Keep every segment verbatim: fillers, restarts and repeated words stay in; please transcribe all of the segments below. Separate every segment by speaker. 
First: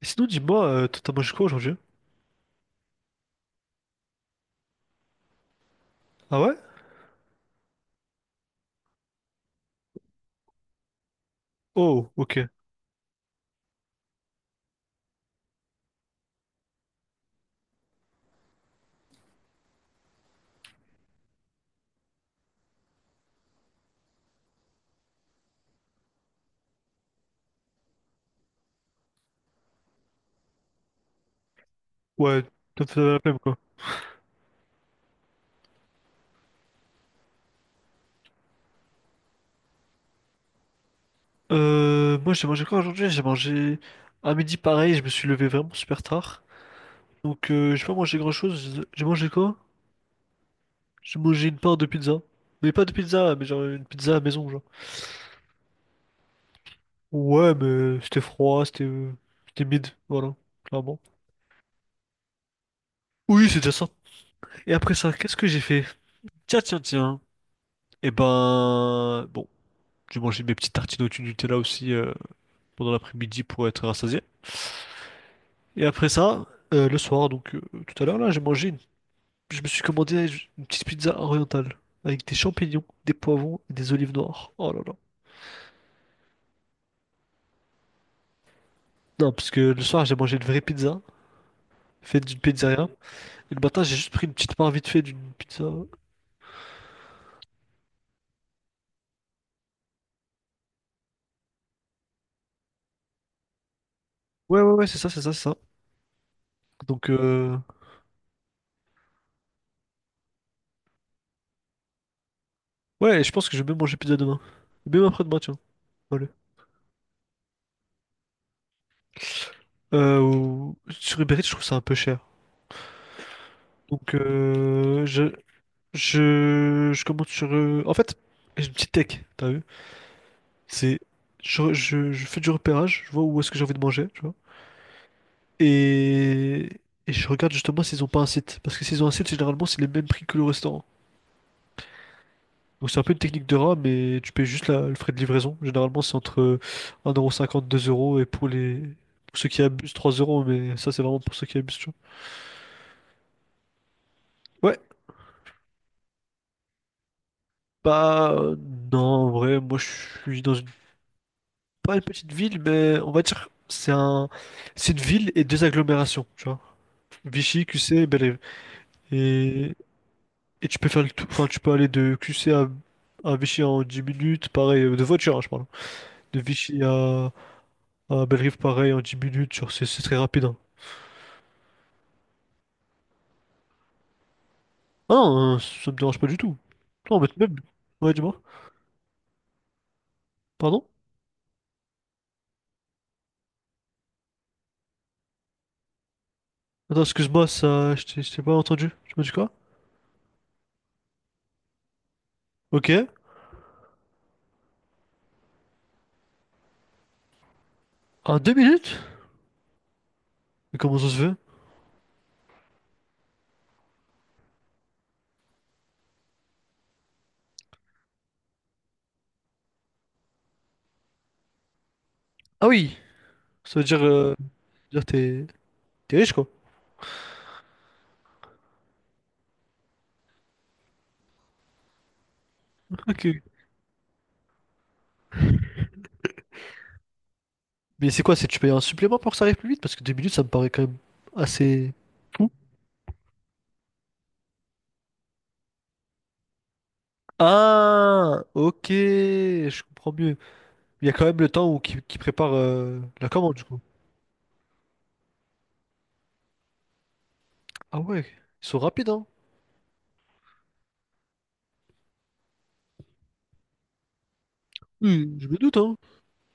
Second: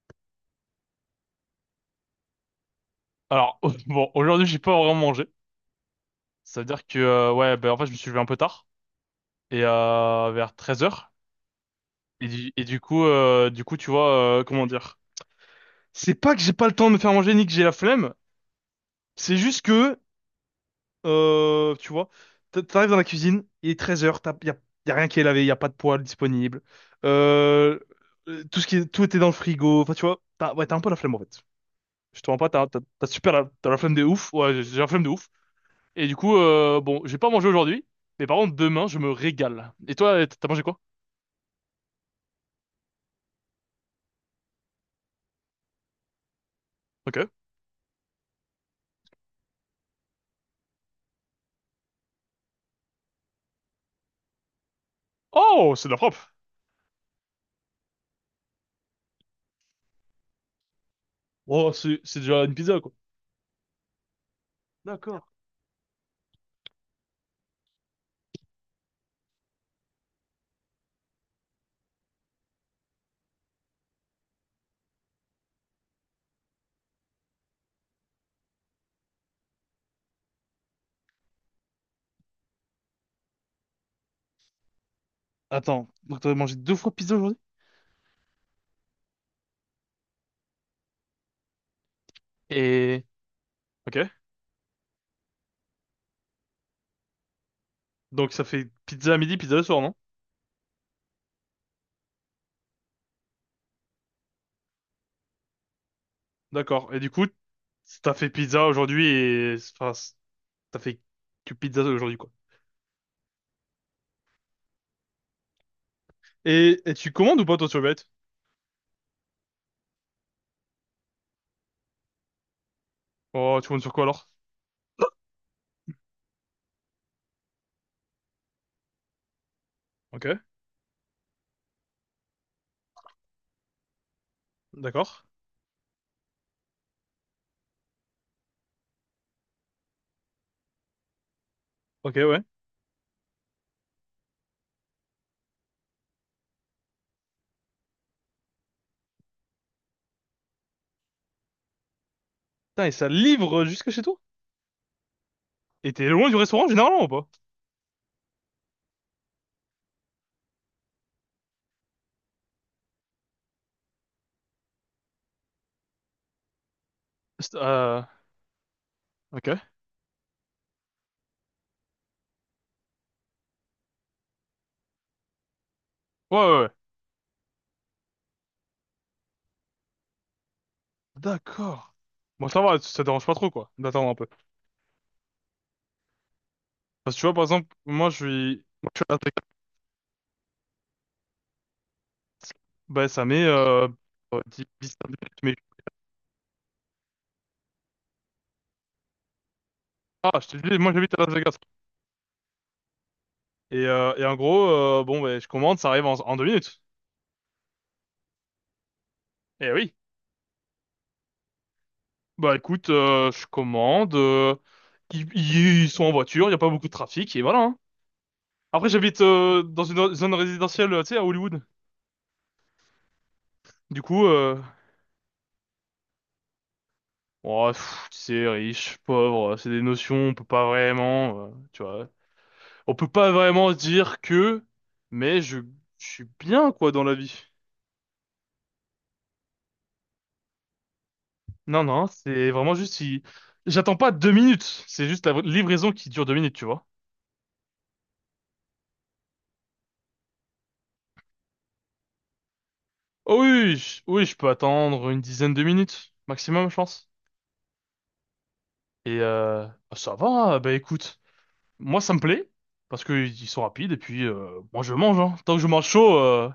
Speaker 1: Et sinon, dis-moi, euh, toi, t'as mangé quoi aujourd'hui?
Speaker 2: Alors, bon, aujourd'hui, j'ai pas vraiment mangé.
Speaker 1: Ah ouais?
Speaker 2: Ça veut dire que, euh, ouais, ben, en fait, je me suis levé un peu tard. Et euh, vers treize heures.
Speaker 1: Oh,
Speaker 2: Et,
Speaker 1: ok.
Speaker 2: du- et du coup, euh, du coup, tu vois, euh, comment dire? C'est pas que j'ai pas le temps de me faire manger ni que j'ai la flemme. C'est juste que, euh, tu vois, t- t'arrives dans la cuisine, il est treize heures, y a, y a rien qui est lavé, y a pas de poêle disponible. Euh, euh, tout ce qui est, tout était dans le frigo. Enfin, tu vois, t'as, ouais, t'as un peu la flemme, en fait. Je te mens
Speaker 1: Ouais,
Speaker 2: pas, t'as, t'as,
Speaker 1: ça me
Speaker 2: t'as
Speaker 1: faisait la
Speaker 2: super
Speaker 1: peine,
Speaker 2: la,
Speaker 1: quoi.
Speaker 2: t'as la flemme de ouf. Ouais, j'ai j'ai la flemme de ouf. Et du coup, euh, bon, j'ai pas mangé aujourd'hui, mais par contre, demain, je me régale. Et toi, t'as mangé quoi?
Speaker 1: Euh, moi, j'ai mangé quoi aujourd'hui? J'ai mangé à midi pareil, je me suis levé vraiment super tard.
Speaker 2: Ok.
Speaker 1: Donc, euh, j'ai pas mangé grand-chose. J'ai j'ai mangé quoi? J'ai mangé une part de pizza. Mais pas de pizza, mais genre une pizza à la maison, genre.
Speaker 2: Oh, c'est de la frappe.
Speaker 1: Ouais, mais c'était froid, c'était euh, c'était mid, voilà, clairement.
Speaker 2: Oh, c'est c'est déjà une pizza, quoi.
Speaker 1: Oui, c'est déjà ça. Et après ça,
Speaker 2: D'accord.
Speaker 1: qu'est-ce que j'ai fait? Tiens, tiens, tiens. Eh ben, bon, j'ai mangé mes petites tartines au Nutella aussi, euh, pendant l'après-midi pour être rassasié. Et après ça, euh, le soir, donc, euh, tout à l'heure là, j'ai mangé une... je me suis commandé une petite pizza orientale avec des champignons, des poivrons et des olives noires. Oh là là.
Speaker 2: Attends, donc t'as mangé deux fois pizza aujourd'hui?
Speaker 1: Non, parce que le soir, j'ai mangé une vraie pizza faite d'une pizzeria
Speaker 2: Et...
Speaker 1: et le matin, j'ai
Speaker 2: Ok.
Speaker 1: juste pris une petite part vite fait d'une pizza.
Speaker 2: Donc ça fait pizza à midi, pizza le soir, non?
Speaker 1: Ouais, ouais, ouais, c'est ça, c'est ça, c'est ça.
Speaker 2: D'accord. Et
Speaker 1: Donc
Speaker 2: du coup,
Speaker 1: euh...
Speaker 2: t'as fait pizza aujourd'hui et... Enfin, t'as fait que pizza aujourd'hui, quoi.
Speaker 1: ouais, et je pense que je vais même manger pizza demain. Même après-demain, tiens. Allez.
Speaker 2: Et, et tu commandes ou pas, toi, sur Uber Eats?
Speaker 1: Euh, ou- Sur Uber Eats, je trouve ça un peu cher.
Speaker 2: Oh, tu commandes sur quoi,
Speaker 1: Donc
Speaker 2: alors?
Speaker 1: euh, je... Je, je commence sur. euh, En fait, j'ai une petite tech, t'as vu?
Speaker 2: Ok.
Speaker 1: C'est. Je, je, je fais du repérage, je vois où est-ce que j'ai envie de manger, tu vois.
Speaker 2: D'accord.
Speaker 1: Et, et je regarde justement s'ils ont pas un site. Parce que s'ils ont un site, généralement, c'est les mêmes prix que le restaurant.
Speaker 2: Ok, ouais.
Speaker 1: Donc c'est un peu une technique de rat, mais tu payes juste la- le frais de livraison. Généralement, c'est entre euh, un euro cinquante deux euros. Et pour les. Pour ceux qui abusent, trois euros. Mais ça, c'est vraiment pour ceux qui abusent, tu
Speaker 2: Putain, et ça livre jusque chez toi?
Speaker 1: vois. Ouais.
Speaker 2: Et t'es loin du restaurant, généralement, ou pas?
Speaker 1: Bah, non, en vrai, moi, je suis dans une. Pas une petite ville, mais on va dire c'est un, c'est une ville et deux agglomérations, tu vois.
Speaker 2: C'est-
Speaker 1: Vichy, Q C
Speaker 2: Euh...
Speaker 1: et bel.
Speaker 2: Ok.
Speaker 1: Et, et tu peux faire le tout, enfin tu peux aller de Q C à, à Vichy en dix minutes, pareil, euh, de voiture, hein, je parle.
Speaker 2: Ouais,
Speaker 1: De
Speaker 2: ouais, ouais.
Speaker 1: Vichy à, à belle pareil, en dix minutes, genre, c'est c'est très rapide, hein.
Speaker 2: D'accord. Bon, ça va, ça dérange pas trop, quoi, d'attendre un peu.
Speaker 1: Ah non, euh, ça me dérange pas du tout.
Speaker 2: Parce
Speaker 1: Non,
Speaker 2: que tu
Speaker 1: mais
Speaker 2: vois, par
Speaker 1: même...
Speaker 2: exemple, moi,
Speaker 1: Ouais,
Speaker 2: je
Speaker 1: dis-moi.
Speaker 2: suis, moi, je suis à Las Vegas.
Speaker 1: Pardon?
Speaker 2: Bah, ça met, euh, euh, dix, dix, quinze minutes, mais,
Speaker 1: Attends, excuse-moi, ça, je t'ai je t'ai pas entendu. Tu m'as dit quoi?
Speaker 2: ah, je te dis, moi, j'habite à Las Vegas.
Speaker 1: Ok.
Speaker 2: Et, euh, et en gros, euh, bon, bah, je commande, ça arrive en, en deux minutes.
Speaker 1: En deux minutes?
Speaker 2: Eh oui.
Speaker 1: Mais comment ça se fait?
Speaker 2: Bah, écoute, euh, je commande, euh, ils, ils- ils sont en voiture, il n'y a pas beaucoup de trafic, et voilà, hein. Après, j'habite, euh, dans une zone résidentielle, euh, tu sais, à Hollywood.
Speaker 1: Ah oui, ça veut dire,
Speaker 2: Du coup,
Speaker 1: euh,
Speaker 2: euh,
Speaker 1: dire t'es t'es riche, quoi.
Speaker 2: oh, pff, tu sais, riche, pauvre, c'est des notions, on peut pas vraiment, euh, tu vois. On peut
Speaker 1: Ok.
Speaker 2: pas vraiment dire que, mais je, je suis bien, quoi, dans la vie.
Speaker 1: Mais c'est quoi, c'est tu payes un supplément pour que ça arrive plus vite? Parce que deux minutes, ça me paraît quand même
Speaker 2: Non,
Speaker 1: assez
Speaker 2: non,
Speaker 1: fou.
Speaker 2: c'est vraiment juste si... J'attends pas deux minutes, c'est juste la livraison qui dure deux minutes, tu vois.
Speaker 1: Ah, ok, je comprends mieux. Il y a quand même le temps où qui, qui prépare euh, la
Speaker 2: Oh
Speaker 1: commande, du
Speaker 2: oui,
Speaker 1: coup.
Speaker 2: je- oui, je peux attendre une dizaine de minutes, maximum, je pense.
Speaker 1: Ah ouais, ils sont rapides,
Speaker 2: Et
Speaker 1: hein.
Speaker 2: euh, ah, ça va, bah écoute, moi ça me plaît, parce que ils sont rapides, et puis euh, moi je mange,
Speaker 1: Hmm.
Speaker 2: hein.
Speaker 1: Je me
Speaker 2: Tant que je
Speaker 1: doute,
Speaker 2: mange
Speaker 1: hein.
Speaker 2: chaud, euh,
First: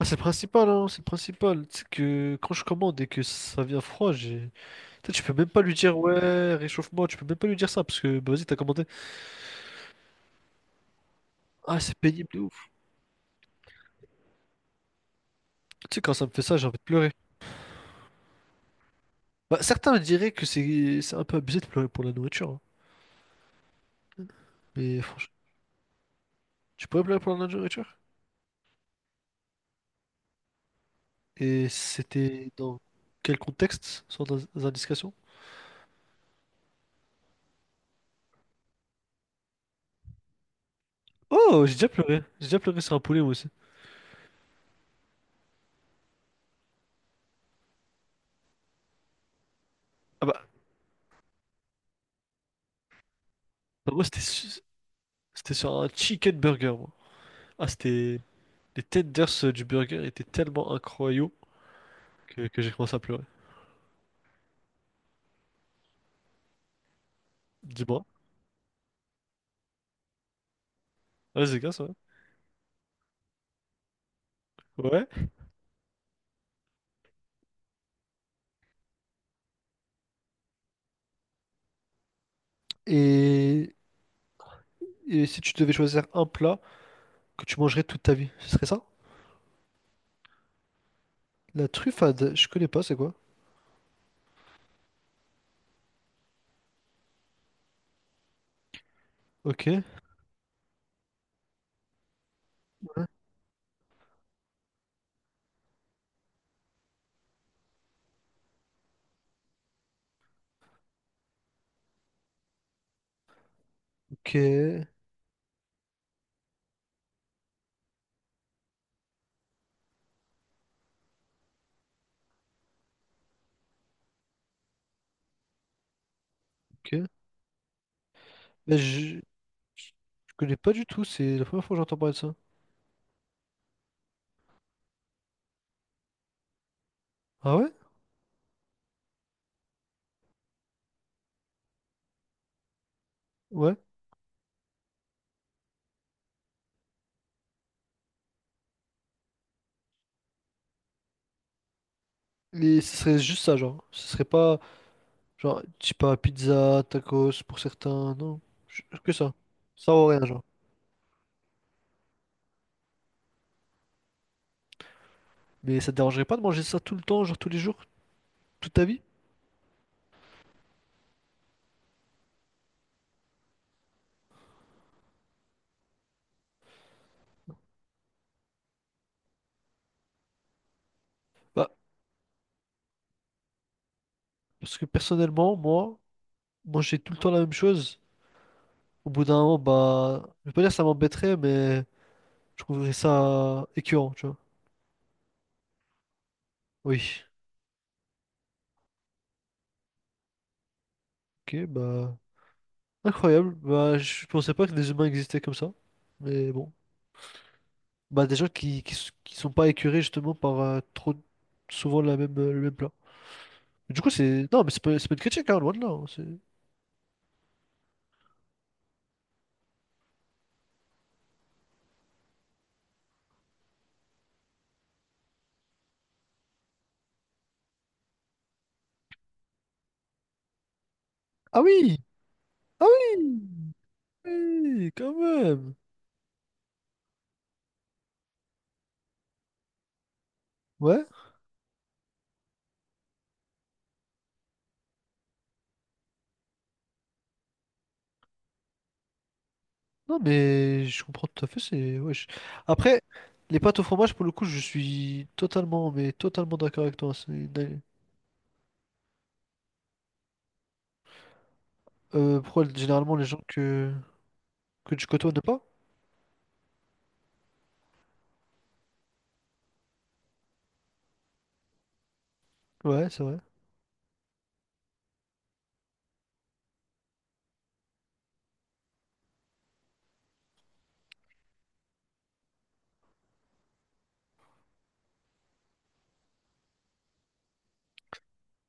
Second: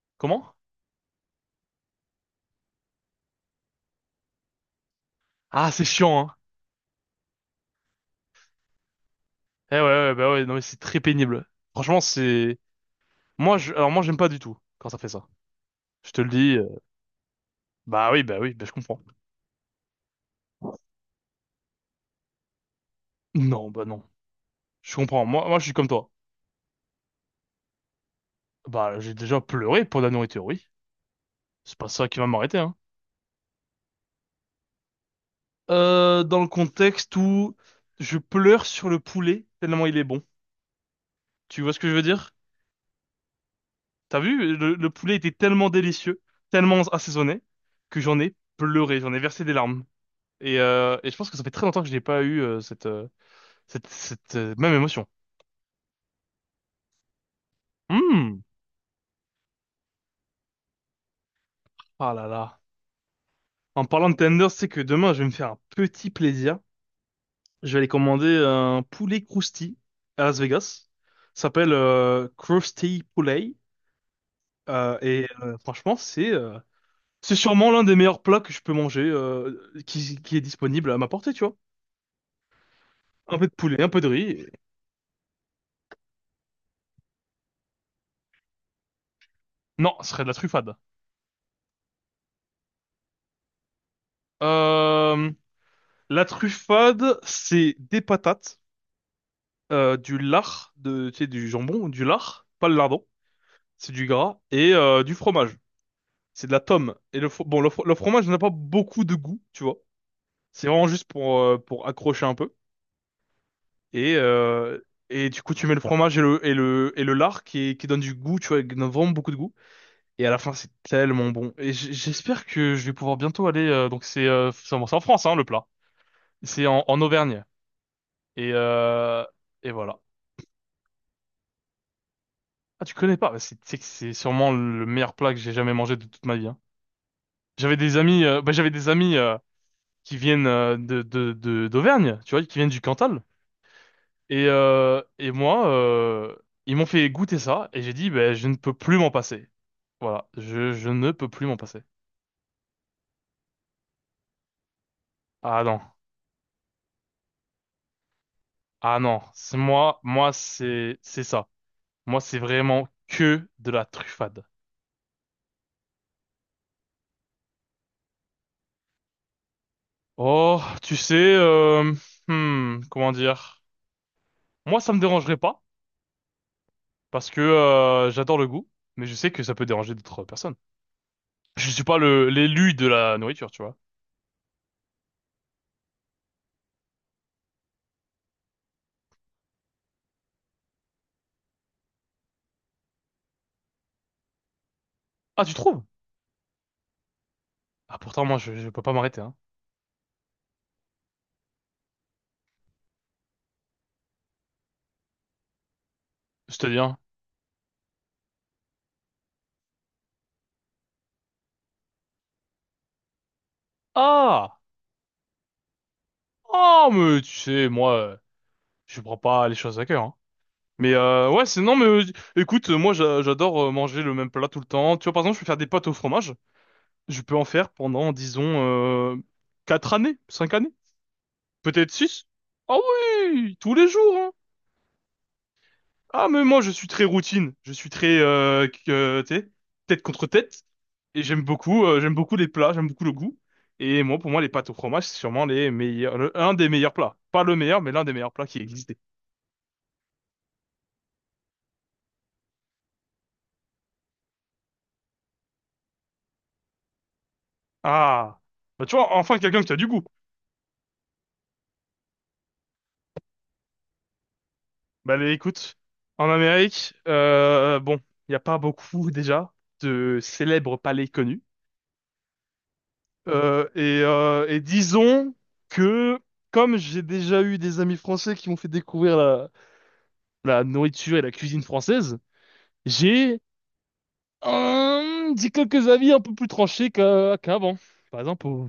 Speaker 1: Ah, c'est le
Speaker 2: comment?
Speaker 1: principal, hein, c'est le principal. C'est que quand je commande et que ça vient froid, j'ai... Tu sais, tu peux même pas
Speaker 2: Ah,
Speaker 1: lui
Speaker 2: c'est
Speaker 1: dire,
Speaker 2: chiant, hein.
Speaker 1: ouais, réchauffe-moi, tu peux même pas lui dire ça, parce que, bah, vas-y, t'as commandé.
Speaker 2: Eh ouais, ouais, bah ouais, non mais c'est très pénible.
Speaker 1: Ah, c'est
Speaker 2: Franchement,
Speaker 1: pénible de
Speaker 2: c'est...
Speaker 1: ouf.
Speaker 2: Moi, je... Alors moi j'aime pas du tout quand ça fait ça.
Speaker 1: Tu sais,
Speaker 2: Je
Speaker 1: quand
Speaker 2: te
Speaker 1: ça
Speaker 2: le
Speaker 1: me fait ça,
Speaker 2: dis.
Speaker 1: j'ai envie de pleurer.
Speaker 2: Bah oui, bah oui, bah je comprends.
Speaker 1: Bah, certains diraient que c'est c'est un peu abusé de pleurer pour la nourriture, hein.
Speaker 2: Non, bah non. Je
Speaker 1: Mais
Speaker 2: comprends.
Speaker 1: franchement...
Speaker 2: Moi, moi, je suis comme toi.
Speaker 1: Tu pourrais me la répondre à la nourriture?
Speaker 2: Bah, j'ai déjà pleuré pour de la nourriture, oui.
Speaker 1: Et
Speaker 2: C'est pas ça qui va
Speaker 1: c'était
Speaker 2: m'arrêter, hein.
Speaker 1: dans quel contexte, sans in- indication?
Speaker 2: Euh, dans le contexte où je pleure sur le poulet tellement il est bon. Tu
Speaker 1: Oh, j'ai
Speaker 2: vois ce
Speaker 1: déjà
Speaker 2: que je veux
Speaker 1: pleuré.
Speaker 2: dire?
Speaker 1: J'ai déjà pleuré sur un poulet, moi aussi.
Speaker 2: T'as vu? Le, le poulet était tellement délicieux, tellement assaisonné, que j'en ai pleuré, j'en ai versé des larmes.
Speaker 1: Ah bah,
Speaker 2: Et, euh, et je pense que ça fait très longtemps que je n'ai pas eu euh, cette, euh, cette,
Speaker 1: bah, moi, c'était
Speaker 2: cette euh,
Speaker 1: su-
Speaker 2: même émotion.
Speaker 1: c'était sur un chicken burger, moi. Ah, c'était...
Speaker 2: Hum.
Speaker 1: Les tenders euh, du burger étaient tellement incroyables
Speaker 2: Ah là
Speaker 1: que,
Speaker 2: là.
Speaker 1: que j'ai commencé à pleurer.
Speaker 2: En parlant de tenders, c'est que demain, je vais me faire un petit plaisir. Je vais aller
Speaker 1: Dis-moi.
Speaker 2: commander un poulet crousti à Las Vegas. Ça
Speaker 1: Ouais, c'est
Speaker 2: s'appelle
Speaker 1: grâce, ouais.
Speaker 2: euh, Krusty Poulet. Euh, et
Speaker 1: Ouais.
Speaker 2: euh, franchement, c'est euh, c'est sûrement l'un des meilleurs plats que je peux manger, euh, qui, qui est disponible à ma portée, tu vois. Un peu de
Speaker 1: Et...
Speaker 2: poulet, un peu de riz. Et...
Speaker 1: et si tu devais choisir un plat que tu mangerais toute ta vie, ce serait ça?
Speaker 2: Non, ce serait de la truffade.
Speaker 1: La truffade, je connais pas, c'est quoi?
Speaker 2: Euh, la truffade, c'est des patates,
Speaker 1: Ok.
Speaker 2: euh, du lard, de, tu sais, du jambon, du lard, pas le lardon, c'est du gras, et euh, du fromage. C'est de la tome. Et le, fro- bon, le, fro- le fromage n'a pas beaucoup de goût, tu vois. C'est vraiment juste pour, euh, pour accrocher un peu. Et,
Speaker 1: Ok.
Speaker 2: euh, et du coup, tu mets le fromage et le, et le, et le lard qui, qui donne du goût, tu vois, qui donne vraiment beaucoup de goût. Et à la fin, c'est tellement bon. Et j- j'espère que je vais pouvoir bientôt aller. Euh, donc, c'est euh, c'est en c'est en France, hein, le plat. C'est en, en
Speaker 1: Ok.
Speaker 2: Auvergne. Et,
Speaker 1: Mais je...
Speaker 2: euh, et
Speaker 1: Je
Speaker 2: voilà.
Speaker 1: je connais pas du tout, c'est la première fois que j'entends parler de ça.
Speaker 2: Ah, tu connais pas? Bah, C'est c'est que c'est sûrement le meilleur plat que j'ai jamais mangé de toute ma vie, hein.
Speaker 1: Ah ouais?
Speaker 2: J'avais des amis, euh, bah, j'avais des amis euh, qui viennent euh, de, de, de- d'Auvergne, tu vois, qui viennent du Cantal.
Speaker 1: Ouais.
Speaker 2: Et, euh, et moi, euh, ils m'ont fait goûter ça et j'ai dit, ben, je ne peux plus m'en passer. Voilà, je, je ne peux plus m'en passer.
Speaker 1: Et ce serait juste ça, genre. Ce serait pas, genre,
Speaker 2: Ah non,
Speaker 1: je sais pas, pizza, tacos pour certains, non. J-
Speaker 2: ah
Speaker 1: Que
Speaker 2: non,
Speaker 1: ça.
Speaker 2: c'est
Speaker 1: Ça
Speaker 2: moi,
Speaker 1: ou rien,
Speaker 2: moi
Speaker 1: genre.
Speaker 2: c'est c'est ça. Moi c'est vraiment que de la truffade.
Speaker 1: Mais ça te dérangerait pas de manger ça tout le temps, genre tous les jours, toute ta vie?
Speaker 2: Oh, tu sais, euh, hmm, comment dire? Moi ça me dérangerait pas parce que euh, j'adore le goût, mais je sais que ça peut déranger d'autres personnes.
Speaker 1: Bah,
Speaker 2: Je suis pas le l'élu de la nourriture, tu vois.
Speaker 1: parce que personnellement, moi, manger tout le temps la même chose, au bout d'un moment, bah, je vais pas dire que ça m'embêterait, mais je trouverais ça écœurant, tu vois.
Speaker 2: Ah, tu trouves?
Speaker 1: Oui.
Speaker 2: Ah pourtant moi je, je peux pas m'arrêter, hein.
Speaker 1: Ok, bah, incroyable. Bah, je pensais pas que les humains existaient comme ça. Mais
Speaker 2: Je te
Speaker 1: bon.
Speaker 2: dis, hein.
Speaker 1: Bah, des gens qui, qui, s- qui sont pas écœurés justement par euh, trop souvent la même, euh, le même plat. Du coup, c'est.
Speaker 2: Ah!
Speaker 1: Non, mais c'est pas, c'est pas, une critique, hein, loin de là, hein, c'est-
Speaker 2: Oh, mais tu sais, moi, euh, je prends pas les choses à cœur, hein. Mais euh, ouais, c'est non, mais euh, écoute, moi j'a- j'adore euh, manger le même plat tout le temps. Tu vois, par exemple, je peux faire des pâtes au fromage. Je peux en faire pendant, disons, euh, quatre années, cinq années,
Speaker 1: Ah
Speaker 2: peut-être
Speaker 1: oui!
Speaker 2: six. Ah
Speaker 1: Ah oui!
Speaker 2: oui, tous les jours, hein.
Speaker 1: Oui, quand même!
Speaker 2: Ah, mais moi, je suis très routine. Je suis très, euh, que- euh, tu sais, tête contre tête.
Speaker 1: Ouais,
Speaker 2: Et j'aime beaucoup, euh, j'aime beaucoup les plats, j'aime beaucoup le goût. Et moi, pour moi, les pâtes au fromage, c'est sûrement les meilleurs, le- un des meilleurs plats. Pas le meilleur, mais l'un des meilleurs plats qui existent.
Speaker 1: non, mais je comprends tout à fait. C'est. Ouais, je- Après, les pâtes au fromage, pour le coup, je suis totalement, mais totalement d'accord avec toi, c'est une-
Speaker 2: Ah, bah tu vois, enfin quelqu'un qui a du goût.
Speaker 1: Euh, pourquoi généralement les gens que, que tu
Speaker 2: Bah
Speaker 1: côtoies
Speaker 2: allez,
Speaker 1: ne pas?
Speaker 2: écoute, en Amérique, euh, bon, il n'y a pas beaucoup déjà de célèbres palais connus.
Speaker 1: Ouais, c'est vrai.
Speaker 2: Euh, et, euh, et disons que, comme j'ai déjà eu des amis français qui m'ont fait découvrir la, la nourriture et la cuisine française, j'ai euh, dit quelques avis un peu plus tranchés qu'a- qu'avant. Par exemple, pour,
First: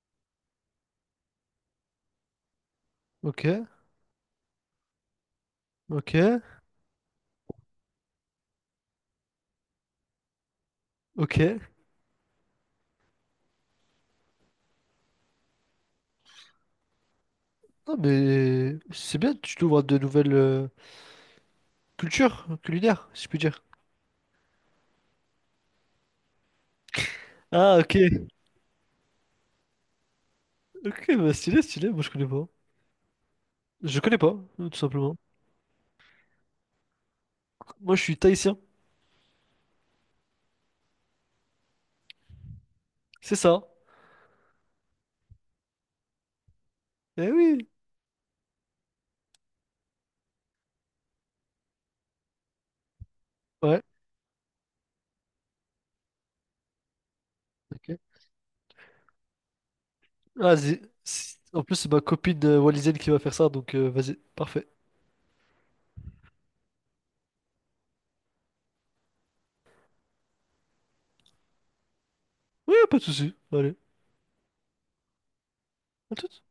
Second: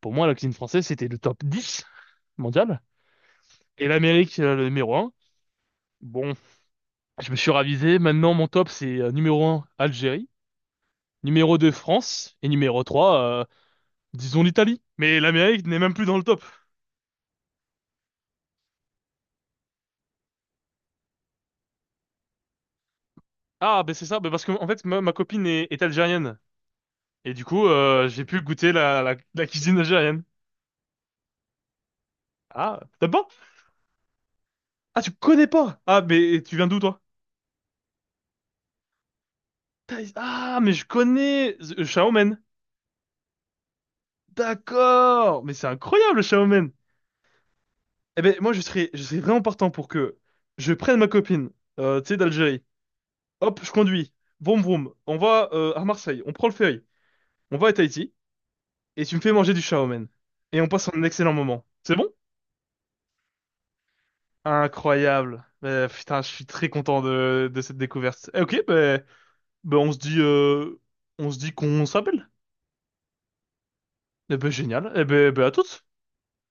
Speaker 2: pour moi, la cuisine française, c'était le top dix mondial,
Speaker 1: Ok,
Speaker 2: et l'Amérique, euh, le numéro un.
Speaker 1: ok,
Speaker 2: Bon, je me suis ravisé. Maintenant, mon top, c'est euh, numéro un, Algérie.
Speaker 1: ok.
Speaker 2: Numéro deux, France. Et numéro trois, euh, disons l'Italie. Mais l'Amérique n'est même plus dans le top.
Speaker 1: Non, mais c'est bien, tu t'ouvres à de nouvelles... euh, culture culinaire, si je puis dire.
Speaker 2: Ah, ben c'est ça. Ben parce que, en fait, ma, ma copine est, est algérienne. Et du coup,
Speaker 1: Ah, ok.
Speaker 2: euh, j'ai pu goûter la, la, la cuisine algérienne.
Speaker 1: Ok, bah stylé, stylé. Moi, je connais pas.
Speaker 2: Ah, t'as pas?
Speaker 1: Je connais pas, euh, tout
Speaker 2: Ah, tu
Speaker 1: simplement.
Speaker 2: connais pas? Ah, mais tu viens d'où, toi?
Speaker 1: Moi, je suis tahitien.
Speaker 2: Thaïs- Ah, mais je connais euh, Shaomen.
Speaker 1: C'est ça.
Speaker 2: D'accord. Mais c'est incroyable, Shaomen.
Speaker 1: Eh oui.
Speaker 2: Eh ben, moi, je serais, je serais vraiment partant pour que je prenne ma copine, euh, tu sais, d'Algérie. Hop, je
Speaker 1: Ouais.
Speaker 2: conduis. Vroom vroom. On va euh, à Marseille. On prend le ferry. On va à
Speaker 1: Ok.
Speaker 2: Tahiti. Et tu me fais manger du shaomen. Et on
Speaker 1: Vas-y.
Speaker 2: passe un excellent
Speaker 1: Si- En
Speaker 2: moment.
Speaker 1: plus, c'est
Speaker 2: C'est
Speaker 1: ma
Speaker 2: bon?
Speaker 1: copine euh, wallisienne qui va faire ça, donc, euh, vas-y. Parfait.
Speaker 2: Incroyable. Euh, putain, je suis très content de, de cette découverte. Eh, ok, ben ben on se dit, euh, on se dit qu'on s'appelle.
Speaker 1: Ouais, pas de souci. Allez.
Speaker 2: Eh ben génial. Eh ben, ben à toutes.
Speaker 1: À toute.